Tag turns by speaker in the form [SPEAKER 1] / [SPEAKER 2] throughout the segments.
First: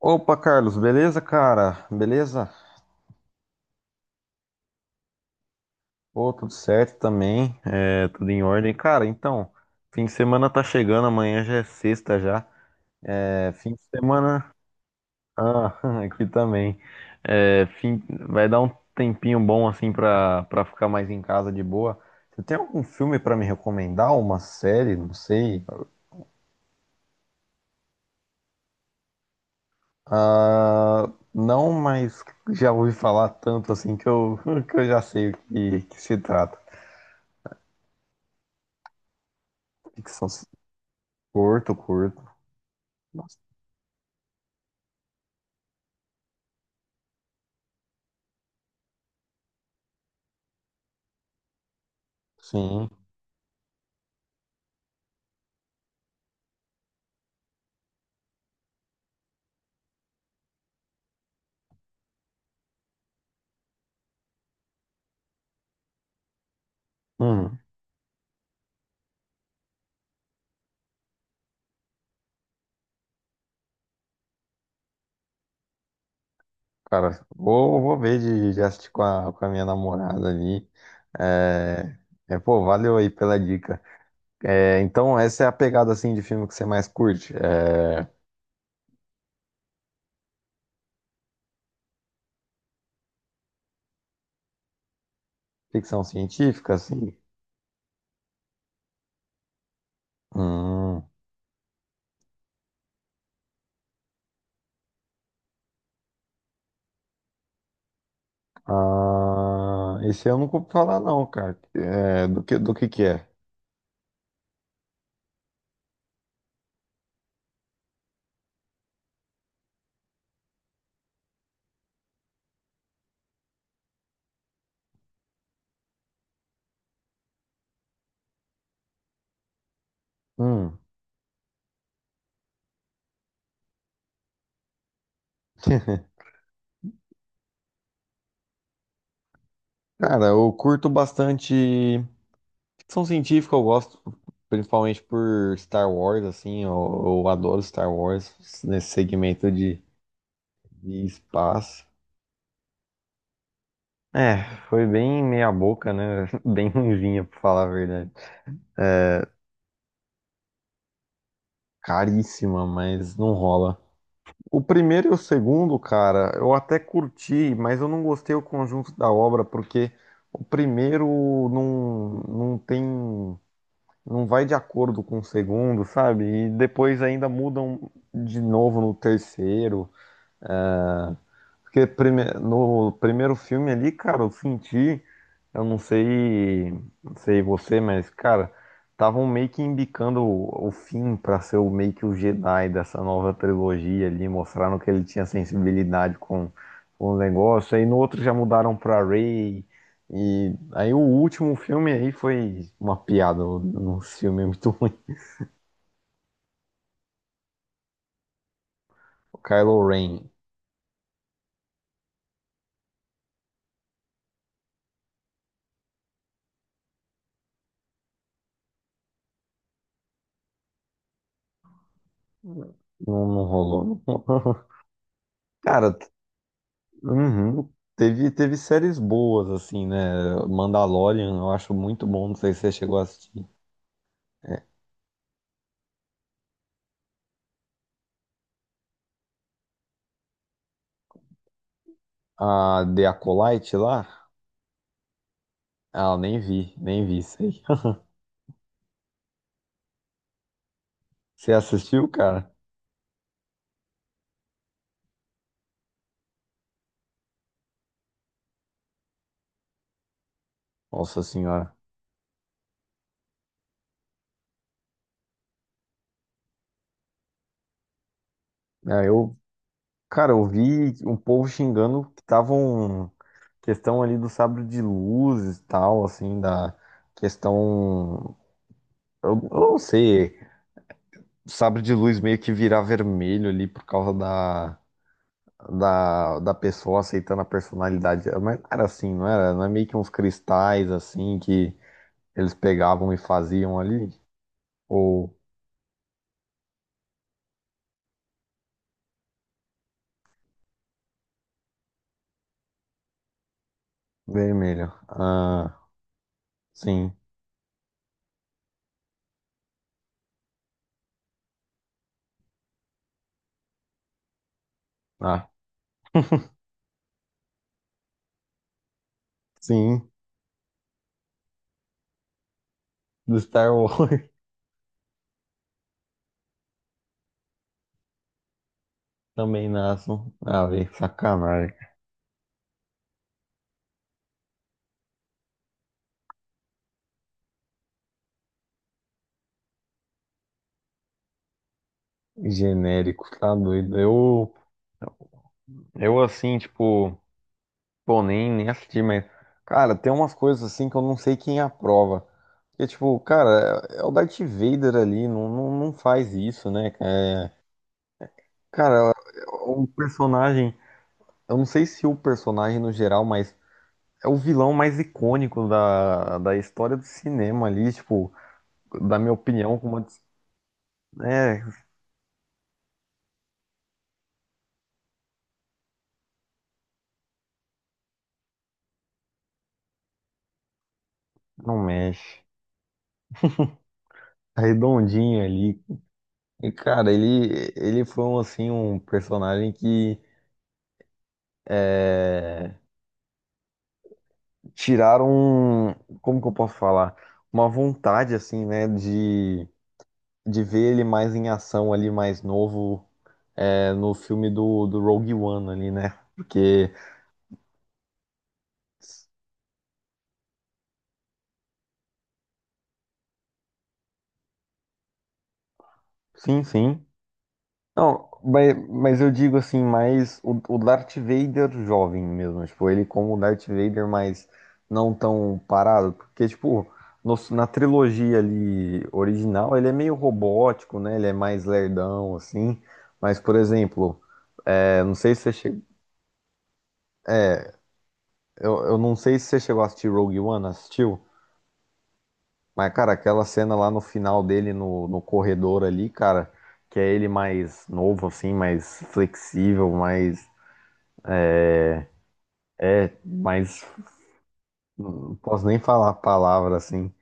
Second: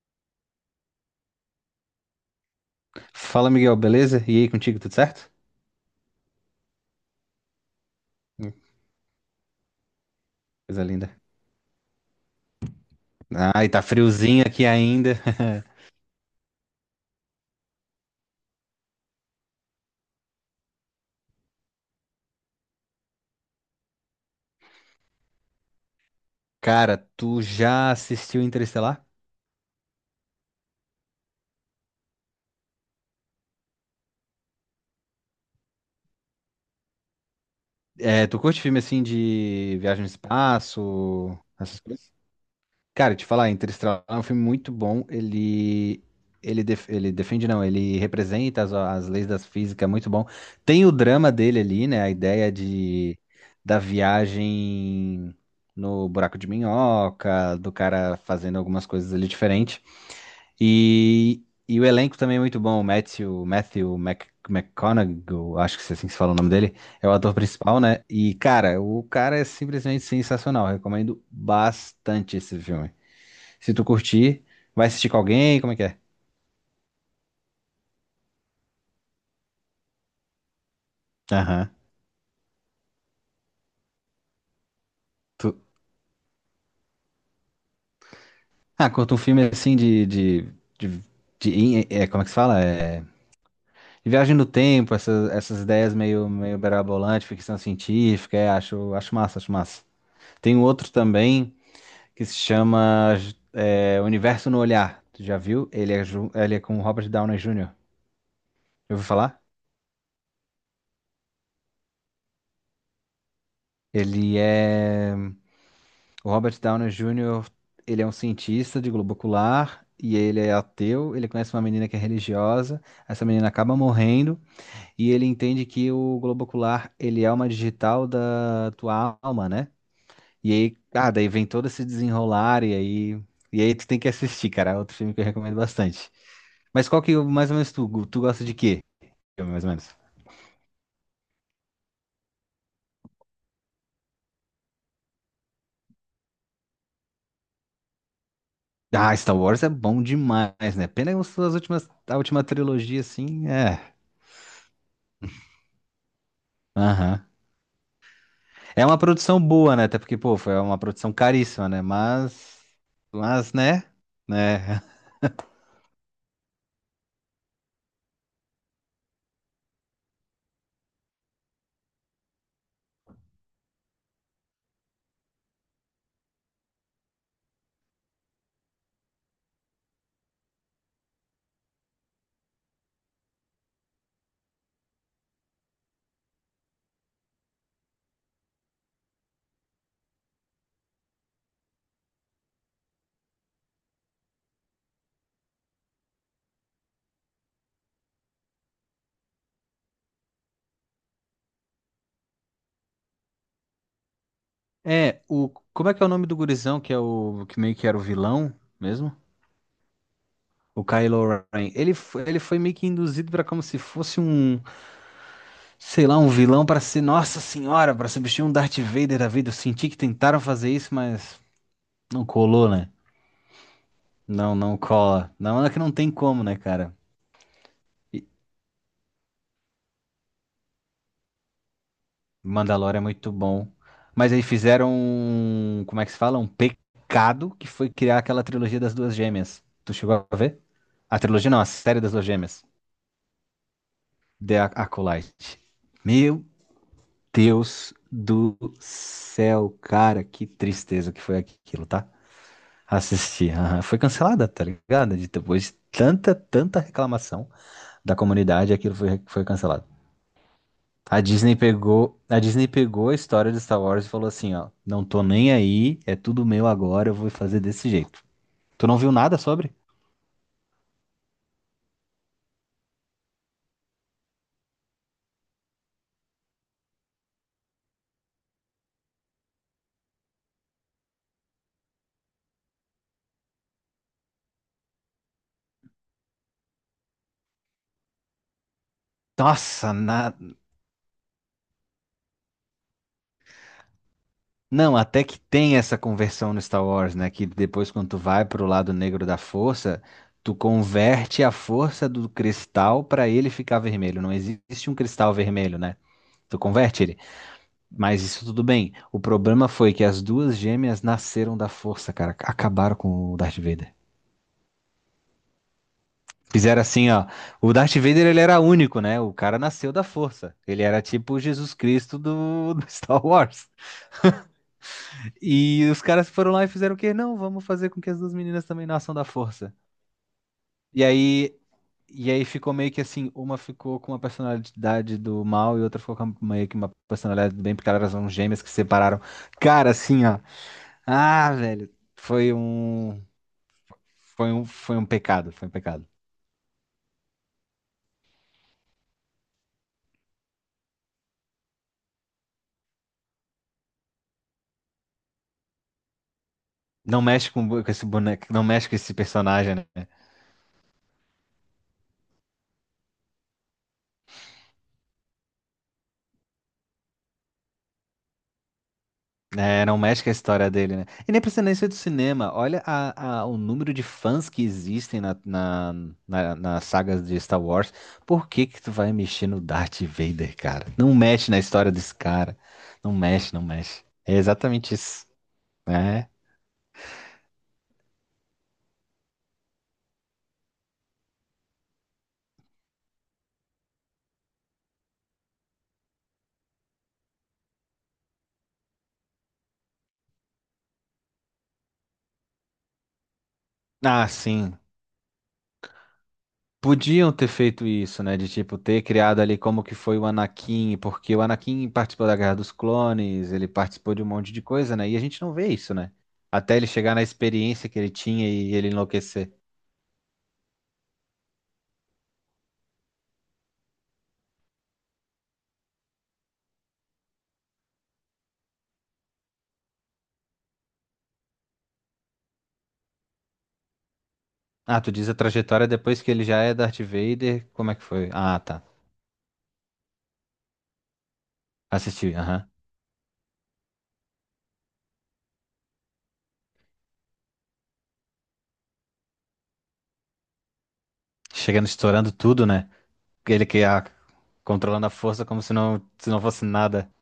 [SPEAKER 1] Opa, Carlos, beleza, cara? Beleza?
[SPEAKER 2] Fala, Miguel, beleza? E aí, contigo, tudo certo?
[SPEAKER 1] Pô, tudo certo também, é, tudo em
[SPEAKER 2] Hum.
[SPEAKER 1] ordem. Cara, então, fim de semana tá
[SPEAKER 2] Coisa
[SPEAKER 1] chegando,
[SPEAKER 2] linda.
[SPEAKER 1] amanhã já é sexta já. É,
[SPEAKER 2] Ai,
[SPEAKER 1] fim de
[SPEAKER 2] tá friozinho
[SPEAKER 1] semana,
[SPEAKER 2] aqui ainda.
[SPEAKER 1] ah, aqui também. É, fim... Vai dar um tempinho bom, assim, pra ficar mais em casa de boa. Você tem algum filme pra me recomendar? Uma série? Não sei.
[SPEAKER 2] Cara, tu já assistiu Interestelar?
[SPEAKER 1] Ah, não, mas já ouvi falar tanto, assim, que eu, que eu já sei o que, que se trata.
[SPEAKER 2] É, tu curte filme assim de viagem no
[SPEAKER 1] Ficção,
[SPEAKER 2] espaço,
[SPEAKER 1] curto,
[SPEAKER 2] essas coisas?
[SPEAKER 1] curto.
[SPEAKER 2] Cara, te
[SPEAKER 1] Nossa.
[SPEAKER 2] falar, Interestelar é um filme muito bom. Ele defende, não, ele representa as leis da física, é muito bom. Tem o drama dele ali, né? A ideia
[SPEAKER 1] Sim.
[SPEAKER 2] de da viagem no buraco de minhoca, do cara fazendo algumas coisas ali diferentes. E, e o elenco também é muito bom. O Matthew, Matthew McConaughey, eu acho que é assim que se fala o nome dele, é o ator
[SPEAKER 1] Hum,
[SPEAKER 2] principal, né? E, cara, o cara é simplesmente sensacional. Recomendo bastante esse filme. Se tu curtir, vai assistir com alguém, como é que é?
[SPEAKER 1] cara, vou, vou ver de assistir com a minha namorada ali.
[SPEAKER 2] Aham.
[SPEAKER 1] É, é, pô, valeu aí pela dica. É, então, essa é a
[SPEAKER 2] Tu...
[SPEAKER 1] pegada, assim, de filme que você mais curte? É
[SPEAKER 2] Ah, curta um filme assim de, de, como é que se fala? É, de viagem no tempo, essas, essas ideias
[SPEAKER 1] ficção
[SPEAKER 2] meio
[SPEAKER 1] científica, assim?
[SPEAKER 2] berabolantes, ficção científica, é, acho massa, acho massa. Tem um outro
[SPEAKER 1] Hum,
[SPEAKER 2] também, que se chama, é, Universo no Olhar. Tu já viu? Ele é, ele é com o Robert Downey Jr. Já ouviu falar?
[SPEAKER 1] ah, esse eu nunca ouvi falar, não, cara. É, do que é?
[SPEAKER 2] Ele é. O Robert Downey Jr., ele é um cientista de globo ocular e ele é ateu. Ele conhece uma menina que é religiosa. Essa menina acaba morrendo e ele entende que o globo ocular, ele é uma digital da tua alma, né? E aí,
[SPEAKER 1] Hum.
[SPEAKER 2] ah, daí vem todo esse desenrolar e aí. E aí tu tem que assistir, cara. É outro filme que eu recomendo bastante. Mas qual que mais ou menos tu gosta de quê? Filme, mais ou menos.
[SPEAKER 1] Cara, eu curto bastante. Ficção científica eu gosto, principalmente por Star Wars, assim, eu adoro Star Wars nesse
[SPEAKER 2] Ah, Star
[SPEAKER 1] segmento
[SPEAKER 2] Wars é bom demais, né?
[SPEAKER 1] de
[SPEAKER 2] Pena que as suas
[SPEAKER 1] espaço.
[SPEAKER 2] últimas, a última trilogia, assim, é.
[SPEAKER 1] É, foi bem meia boca, né? Bem ruimzinha,
[SPEAKER 2] Aham.
[SPEAKER 1] pra falar a verdade.
[SPEAKER 2] É uma
[SPEAKER 1] É,
[SPEAKER 2] produção boa, né? Até porque, pô, foi uma produção caríssima, né? Mas.
[SPEAKER 1] caríssima, mas não
[SPEAKER 2] Mas,
[SPEAKER 1] rola.
[SPEAKER 2] né?
[SPEAKER 1] O
[SPEAKER 2] Né?
[SPEAKER 1] primeiro e o segundo, cara, eu até curti, mas eu não gostei o conjunto da obra, porque o primeiro não tem não vai de acordo com o segundo, sabe? E depois ainda mudam de novo no terceiro. Porque no primeiro filme ali, cara, eu senti, eu não sei, não sei você, mas, cara, estavam meio que embicando o Finn pra ser o, meio que o Jedi dessa nova trilogia ali, mostraram que ele tinha sensibilidade com o negócio. Aí no outro já mudaram pra Rey. E aí o último filme aí foi uma piada, um filme muito ruim.
[SPEAKER 2] É, o. Como é que é o nome do gurizão, que é o. Que meio que era o vilão mesmo?
[SPEAKER 1] O Kylo Ren.
[SPEAKER 2] O Kylo Ren. Ele foi meio que induzido pra como se fosse um. Sei lá, um vilão pra ser. Nossa Senhora, pra substituir um Darth Vader da vida. Eu senti que tentaram fazer isso, mas não colou,
[SPEAKER 1] Não,
[SPEAKER 2] né?
[SPEAKER 1] não rolou.
[SPEAKER 2] Não, não cola. Não, é que não
[SPEAKER 1] Cara,
[SPEAKER 2] tem como, né, cara?
[SPEAKER 1] uhum.
[SPEAKER 2] E
[SPEAKER 1] Teve séries boas, assim, né? Mandalorian, eu acho muito bom. Não sei se você chegou
[SPEAKER 2] Mandalorian é
[SPEAKER 1] a
[SPEAKER 2] muito
[SPEAKER 1] assistir.
[SPEAKER 2] bom. Mas aí
[SPEAKER 1] É,
[SPEAKER 2] fizeram um, como é que se fala? Um pecado que foi criar aquela trilogia das duas gêmeas. Tu chegou a ver? A trilogia não, a série das duas gêmeas.
[SPEAKER 1] a The Acolyte lá?
[SPEAKER 2] The Acolyte.
[SPEAKER 1] Ah, nem
[SPEAKER 2] Meu
[SPEAKER 1] vi, nem vi isso aí.
[SPEAKER 2] Deus do céu, cara, que tristeza que foi
[SPEAKER 1] Você
[SPEAKER 2] aquilo,
[SPEAKER 1] assistiu,
[SPEAKER 2] tá?
[SPEAKER 1] cara?
[SPEAKER 2] Assisti. Aham. Foi cancelada, tá ligado? Depois de tanta, tanta reclamação da comunidade, aquilo foi, foi cancelado. A
[SPEAKER 1] Nossa
[SPEAKER 2] Disney
[SPEAKER 1] senhora.
[SPEAKER 2] pegou, a Disney pegou a história de Star Wars e falou assim, ó, não tô nem aí, é tudo meu agora, eu vou fazer desse jeito. Tu não
[SPEAKER 1] É,
[SPEAKER 2] viu
[SPEAKER 1] eu,
[SPEAKER 2] nada sobre?
[SPEAKER 1] cara, eu vi um povo xingando que tava um questão ali do sabre de luz e tal, assim, da questão. Eu não sei, sabre de luz meio que virar vermelho ali por causa da, da, da pessoa aceitando a personalidade dela. Mas não era assim, não era? Não é meio
[SPEAKER 2] Nossa,
[SPEAKER 1] que uns
[SPEAKER 2] na...
[SPEAKER 1] cristais assim que eles pegavam e faziam ali?
[SPEAKER 2] Não, até
[SPEAKER 1] Ou
[SPEAKER 2] que tem essa conversão no Star Wars, né, que depois quando tu vai pro lado negro da força, tu converte a força do cristal pra ele ficar vermelho. Não existe
[SPEAKER 1] vermelho?
[SPEAKER 2] um cristal vermelho,
[SPEAKER 1] Ah,
[SPEAKER 2] né? Tu converte
[SPEAKER 1] sim.
[SPEAKER 2] ele. Mas isso tudo bem. O problema foi que as duas gêmeas nasceram da força, cara. Acabaram com o Darth Vader.
[SPEAKER 1] Ah,
[SPEAKER 2] Fizeram assim, ó. O Darth Vader, ele era único, né? O cara nasceu da
[SPEAKER 1] sim.
[SPEAKER 2] força. Ele era tipo o Jesus Cristo do Star
[SPEAKER 1] Do
[SPEAKER 2] Wars.
[SPEAKER 1] Star Wars
[SPEAKER 2] E os caras foram lá e fizeram o quê? Não, vamos fazer com que as duas meninas também nasçam da
[SPEAKER 1] também
[SPEAKER 2] força.
[SPEAKER 1] nasçam. Ah, velho,
[SPEAKER 2] E aí,
[SPEAKER 1] sacanagem.
[SPEAKER 2] e aí ficou meio que assim, uma ficou com uma personalidade do mal e outra ficou com meio que uma personalidade do bem, porque elas eram gêmeas que se separaram. Cara, assim, ó. Ah, velho, foi um,
[SPEAKER 1] Genérico, tá doido.
[SPEAKER 2] foi um, foi um pecado, foi um pecado.
[SPEAKER 1] Eu assim, tipo. Pô, nem assisti, mas. Cara, tem umas coisas assim que eu não sei quem aprova. Porque, tipo, cara, é o Darth Vader ali, não, não, não faz isso, né?
[SPEAKER 2] Não
[SPEAKER 1] É,
[SPEAKER 2] mexe com esse boneco, não mexe com
[SPEAKER 1] cara,
[SPEAKER 2] esse personagem, né?
[SPEAKER 1] o personagem. Eu não sei se o personagem no geral, mas é o vilão mais icônico da, da história do cinema ali, tipo, da minha opinião,
[SPEAKER 2] É,
[SPEAKER 1] como
[SPEAKER 2] não
[SPEAKER 1] uma.
[SPEAKER 2] mexe com a história dele, né? E nem
[SPEAKER 1] É,
[SPEAKER 2] precisa nem ser do cinema. Olha o número de fãs que existem na, na, na- nas sagas de Star Wars. Por que que tu vai mexer no Darth Vader, cara? Não mexe na
[SPEAKER 1] não
[SPEAKER 2] história desse
[SPEAKER 1] mexe.
[SPEAKER 2] cara. Não mexe. É
[SPEAKER 1] É
[SPEAKER 2] exatamente isso,
[SPEAKER 1] redondinho ali.
[SPEAKER 2] né?
[SPEAKER 1] E, cara, ele foi um, assim, um personagem que é, tiraram, como que eu posso falar? Uma vontade, assim, né, de ver ele mais em ação ali, mais novo, é, no
[SPEAKER 2] Ah,
[SPEAKER 1] filme
[SPEAKER 2] sim.
[SPEAKER 1] do, do Rogue One ali, né? Porque,
[SPEAKER 2] Podiam ter feito isso, né? De tipo, ter criado ali como que foi o Anakin, porque o Anakin participou da Guerra dos Clones, ele participou de um monte de coisa, né? E a gente não vê isso, né?
[SPEAKER 1] sim,
[SPEAKER 2] Até ele
[SPEAKER 1] sim.
[SPEAKER 2] chegar na experiência que ele
[SPEAKER 1] Não,
[SPEAKER 2] tinha e ele
[SPEAKER 1] mas eu
[SPEAKER 2] enlouquecer.
[SPEAKER 1] digo assim, mais o Darth Vader jovem mesmo, tipo, ele como o Darth Vader, mas não tão parado, porque, tipo, na trilogia ali original, ele é meio robótico, né? Ele é mais lerdão, assim. Mas, por exemplo,
[SPEAKER 2] Ah,
[SPEAKER 1] eu
[SPEAKER 2] tu
[SPEAKER 1] não
[SPEAKER 2] diz a
[SPEAKER 1] sei se você chegou
[SPEAKER 2] trajetória depois que ele já é Darth Vader, como é que foi? Ah,
[SPEAKER 1] Eu,
[SPEAKER 2] tá.
[SPEAKER 1] eu não sei se você chegou a assistir Rogue One, assistiu?
[SPEAKER 2] Assisti, aham.
[SPEAKER 1] Mas, cara, aquela cena lá no final dele, no, no corredor ali, cara, que é ele mais novo, assim, mais flexível, mais.
[SPEAKER 2] Chegando estourando tudo, né? Ele que
[SPEAKER 1] Mais.
[SPEAKER 2] ah, controlando a
[SPEAKER 1] Não
[SPEAKER 2] força como
[SPEAKER 1] posso
[SPEAKER 2] se
[SPEAKER 1] nem
[SPEAKER 2] não,
[SPEAKER 1] falar a
[SPEAKER 2] se não fosse
[SPEAKER 1] palavra
[SPEAKER 2] nada.
[SPEAKER 1] assim.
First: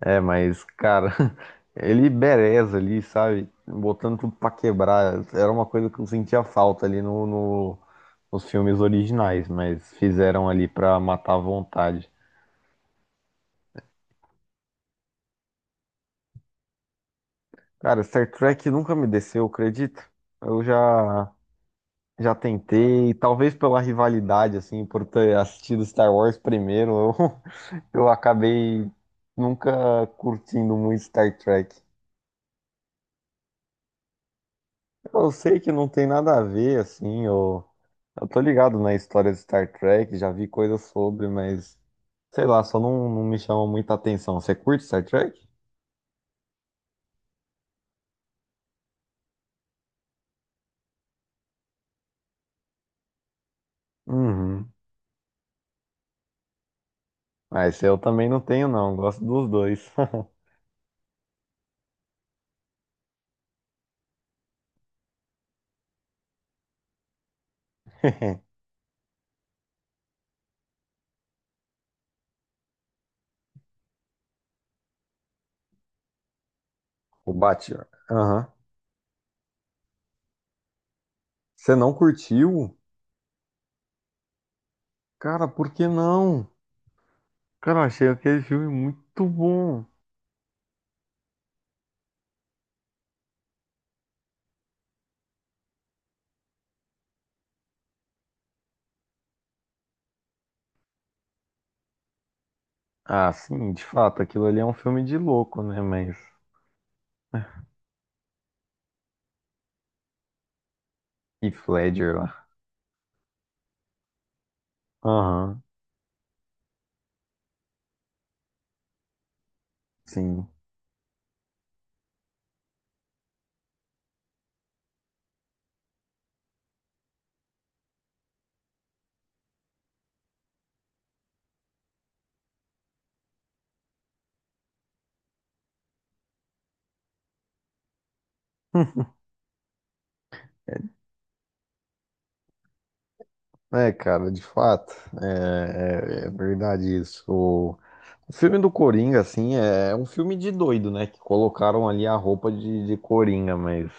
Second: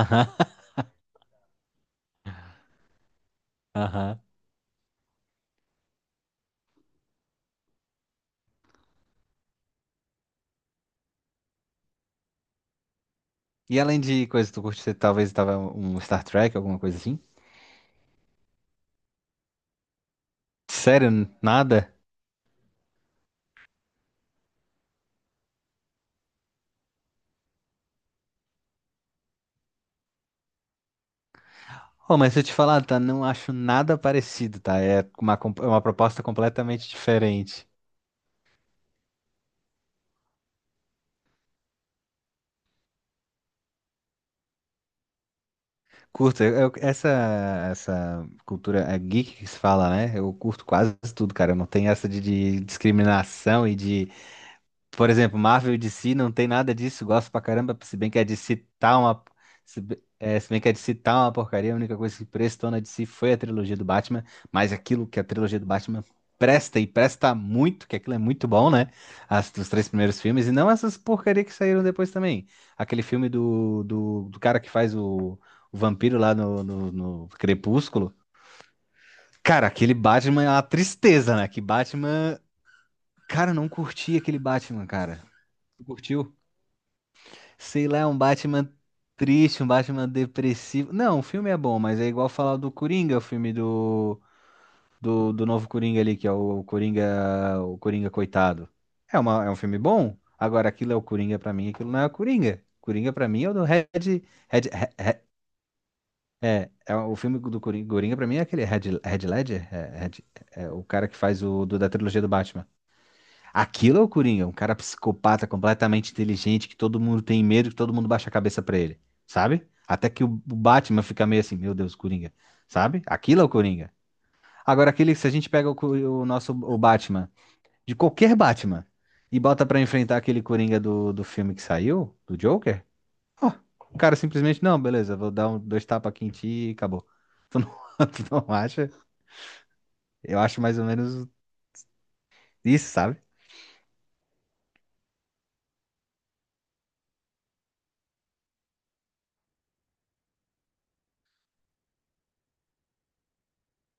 [SPEAKER 1] É, mas, cara, ele bereza ali, sabe? Botando
[SPEAKER 2] Aham.
[SPEAKER 1] tudo pra quebrar. Era uma coisa que eu sentia falta ali no, nos filmes originais, mas fizeram ali pra matar a vontade.
[SPEAKER 2] E além de coisa, que tu curte, você talvez tava um Star Trek, alguma coisa assim?
[SPEAKER 1] Cara, Star Trek nunca me desceu, acredito. Eu
[SPEAKER 2] Sério,
[SPEAKER 1] já
[SPEAKER 2] nada?
[SPEAKER 1] tentei, talvez pela rivalidade, assim, por ter assistido Star Wars primeiro, eu, eu acabei nunca curtindo muito Star Trek.
[SPEAKER 2] Oh, mas se eu te falar, tá, não acho nada parecido, tá? É
[SPEAKER 1] Eu
[SPEAKER 2] uma,
[SPEAKER 1] sei
[SPEAKER 2] é
[SPEAKER 1] que
[SPEAKER 2] uma
[SPEAKER 1] não tem
[SPEAKER 2] proposta
[SPEAKER 1] nada a ver,
[SPEAKER 2] completamente
[SPEAKER 1] assim,
[SPEAKER 2] diferente.
[SPEAKER 1] eu tô ligado na história de Star Trek, já vi coisas sobre, mas sei lá, só não, não me chama muita atenção. Você curte Star Trek?
[SPEAKER 2] Curto, essa cultura é geek que se fala, né? Eu curto quase tudo, cara. Eu não tenho essa de discriminação e de.
[SPEAKER 1] Uhum.
[SPEAKER 2] Por exemplo, Marvel e DC não tem nada disso, gosto pra caramba,
[SPEAKER 1] Mas
[SPEAKER 2] se
[SPEAKER 1] eu
[SPEAKER 2] bem que a
[SPEAKER 1] também não
[SPEAKER 2] DC
[SPEAKER 1] tenho, não,
[SPEAKER 2] tá uma.
[SPEAKER 1] gosto dos
[SPEAKER 2] Se,
[SPEAKER 1] dois.
[SPEAKER 2] be- é, se bem que a DC tá uma porcaria, a única coisa que prestou na DC foi a trilogia do Batman, mas aquilo que a trilogia do Batman presta e presta muito, que aquilo é muito bom, né? As, os três primeiros filmes, e não essas porcaria que saíram depois também. Aquele filme do cara que faz o vampiro lá no
[SPEAKER 1] O Batman.
[SPEAKER 2] Crepúsculo.
[SPEAKER 1] Aham.
[SPEAKER 2] Cara, aquele Batman é uma tristeza, né? Que
[SPEAKER 1] Você não
[SPEAKER 2] Batman.
[SPEAKER 1] curtiu?
[SPEAKER 2] Cara, eu não curti aquele Batman, cara.
[SPEAKER 1] Cara, por
[SPEAKER 2] Tu
[SPEAKER 1] que
[SPEAKER 2] curtiu?
[SPEAKER 1] não? Cara, eu
[SPEAKER 2] Sei lá,
[SPEAKER 1] achei
[SPEAKER 2] é um
[SPEAKER 1] aquele filme
[SPEAKER 2] Batman
[SPEAKER 1] muito
[SPEAKER 2] triste, um
[SPEAKER 1] bom.
[SPEAKER 2] Batman depressivo. Não, o filme é bom, mas é igual falar do Coringa, o filme do novo Coringa ali, que é o Coringa coitado. É uma, é um filme bom. Agora, aquilo é o Coringa pra mim, aquilo não é o Coringa. Coringa pra
[SPEAKER 1] Ah,
[SPEAKER 2] mim é o do
[SPEAKER 1] sim, de
[SPEAKER 2] Red,
[SPEAKER 1] fato, aquilo ali
[SPEAKER 2] Red,
[SPEAKER 1] é um
[SPEAKER 2] Re-
[SPEAKER 1] filme de
[SPEAKER 2] Re-
[SPEAKER 1] louco, né? Mas.
[SPEAKER 2] é o filme do Coringa, Coringa pra mim é aquele Red, Red Ledger, é o cara que faz o
[SPEAKER 1] Heath
[SPEAKER 2] do, da
[SPEAKER 1] Ledger
[SPEAKER 2] trilogia do
[SPEAKER 1] lá.
[SPEAKER 2] Batman. Aquilo é o Coringa, um cara psicopata,
[SPEAKER 1] Aham,
[SPEAKER 2] completamente inteligente, que todo mundo tem medo, que todo mundo baixa a cabeça pra ele, sabe? Até que o
[SPEAKER 1] sim.
[SPEAKER 2] o Batman fica meio assim, meu Deus, Coringa, sabe? Aquilo é o Coringa. Agora, aquele, se a gente pega o, o nosso o Batman, de qualquer Batman, e bota pra enfrentar aquele Coringa do filme que saiu, do Joker, ó, o cara simplesmente, não, beleza, vou dar um, dois tapas aqui em ti e acabou. Tu não, tu não acha? Eu acho mais ou menos isso, sabe?
[SPEAKER 1] É, cara, de fato, é, é verdade isso. O filme do Coringa, assim, é um filme de doido, né? Que colocaram ali a roupa de Coringa, mas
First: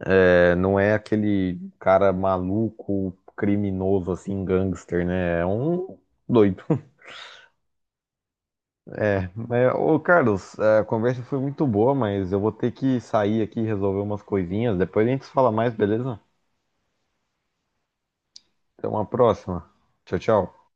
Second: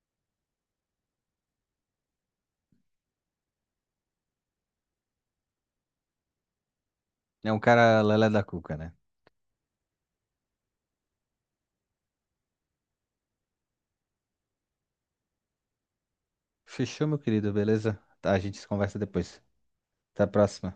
[SPEAKER 1] é, não é aquele cara maluco, criminoso, assim, gangster, né? É um doido.
[SPEAKER 2] É um cara lelé da cuca, né?
[SPEAKER 1] É, mas, ô Carlos, a conversa foi muito boa, mas eu vou ter que sair aqui e resolver umas coisinhas. Depois a gente fala mais, beleza?
[SPEAKER 2] Fechou, meu querido, beleza? Tá, a gente se
[SPEAKER 1] Até
[SPEAKER 2] conversa
[SPEAKER 1] uma
[SPEAKER 2] depois.
[SPEAKER 1] próxima. Tchau,
[SPEAKER 2] Até a
[SPEAKER 1] tchau.
[SPEAKER 2] próxima.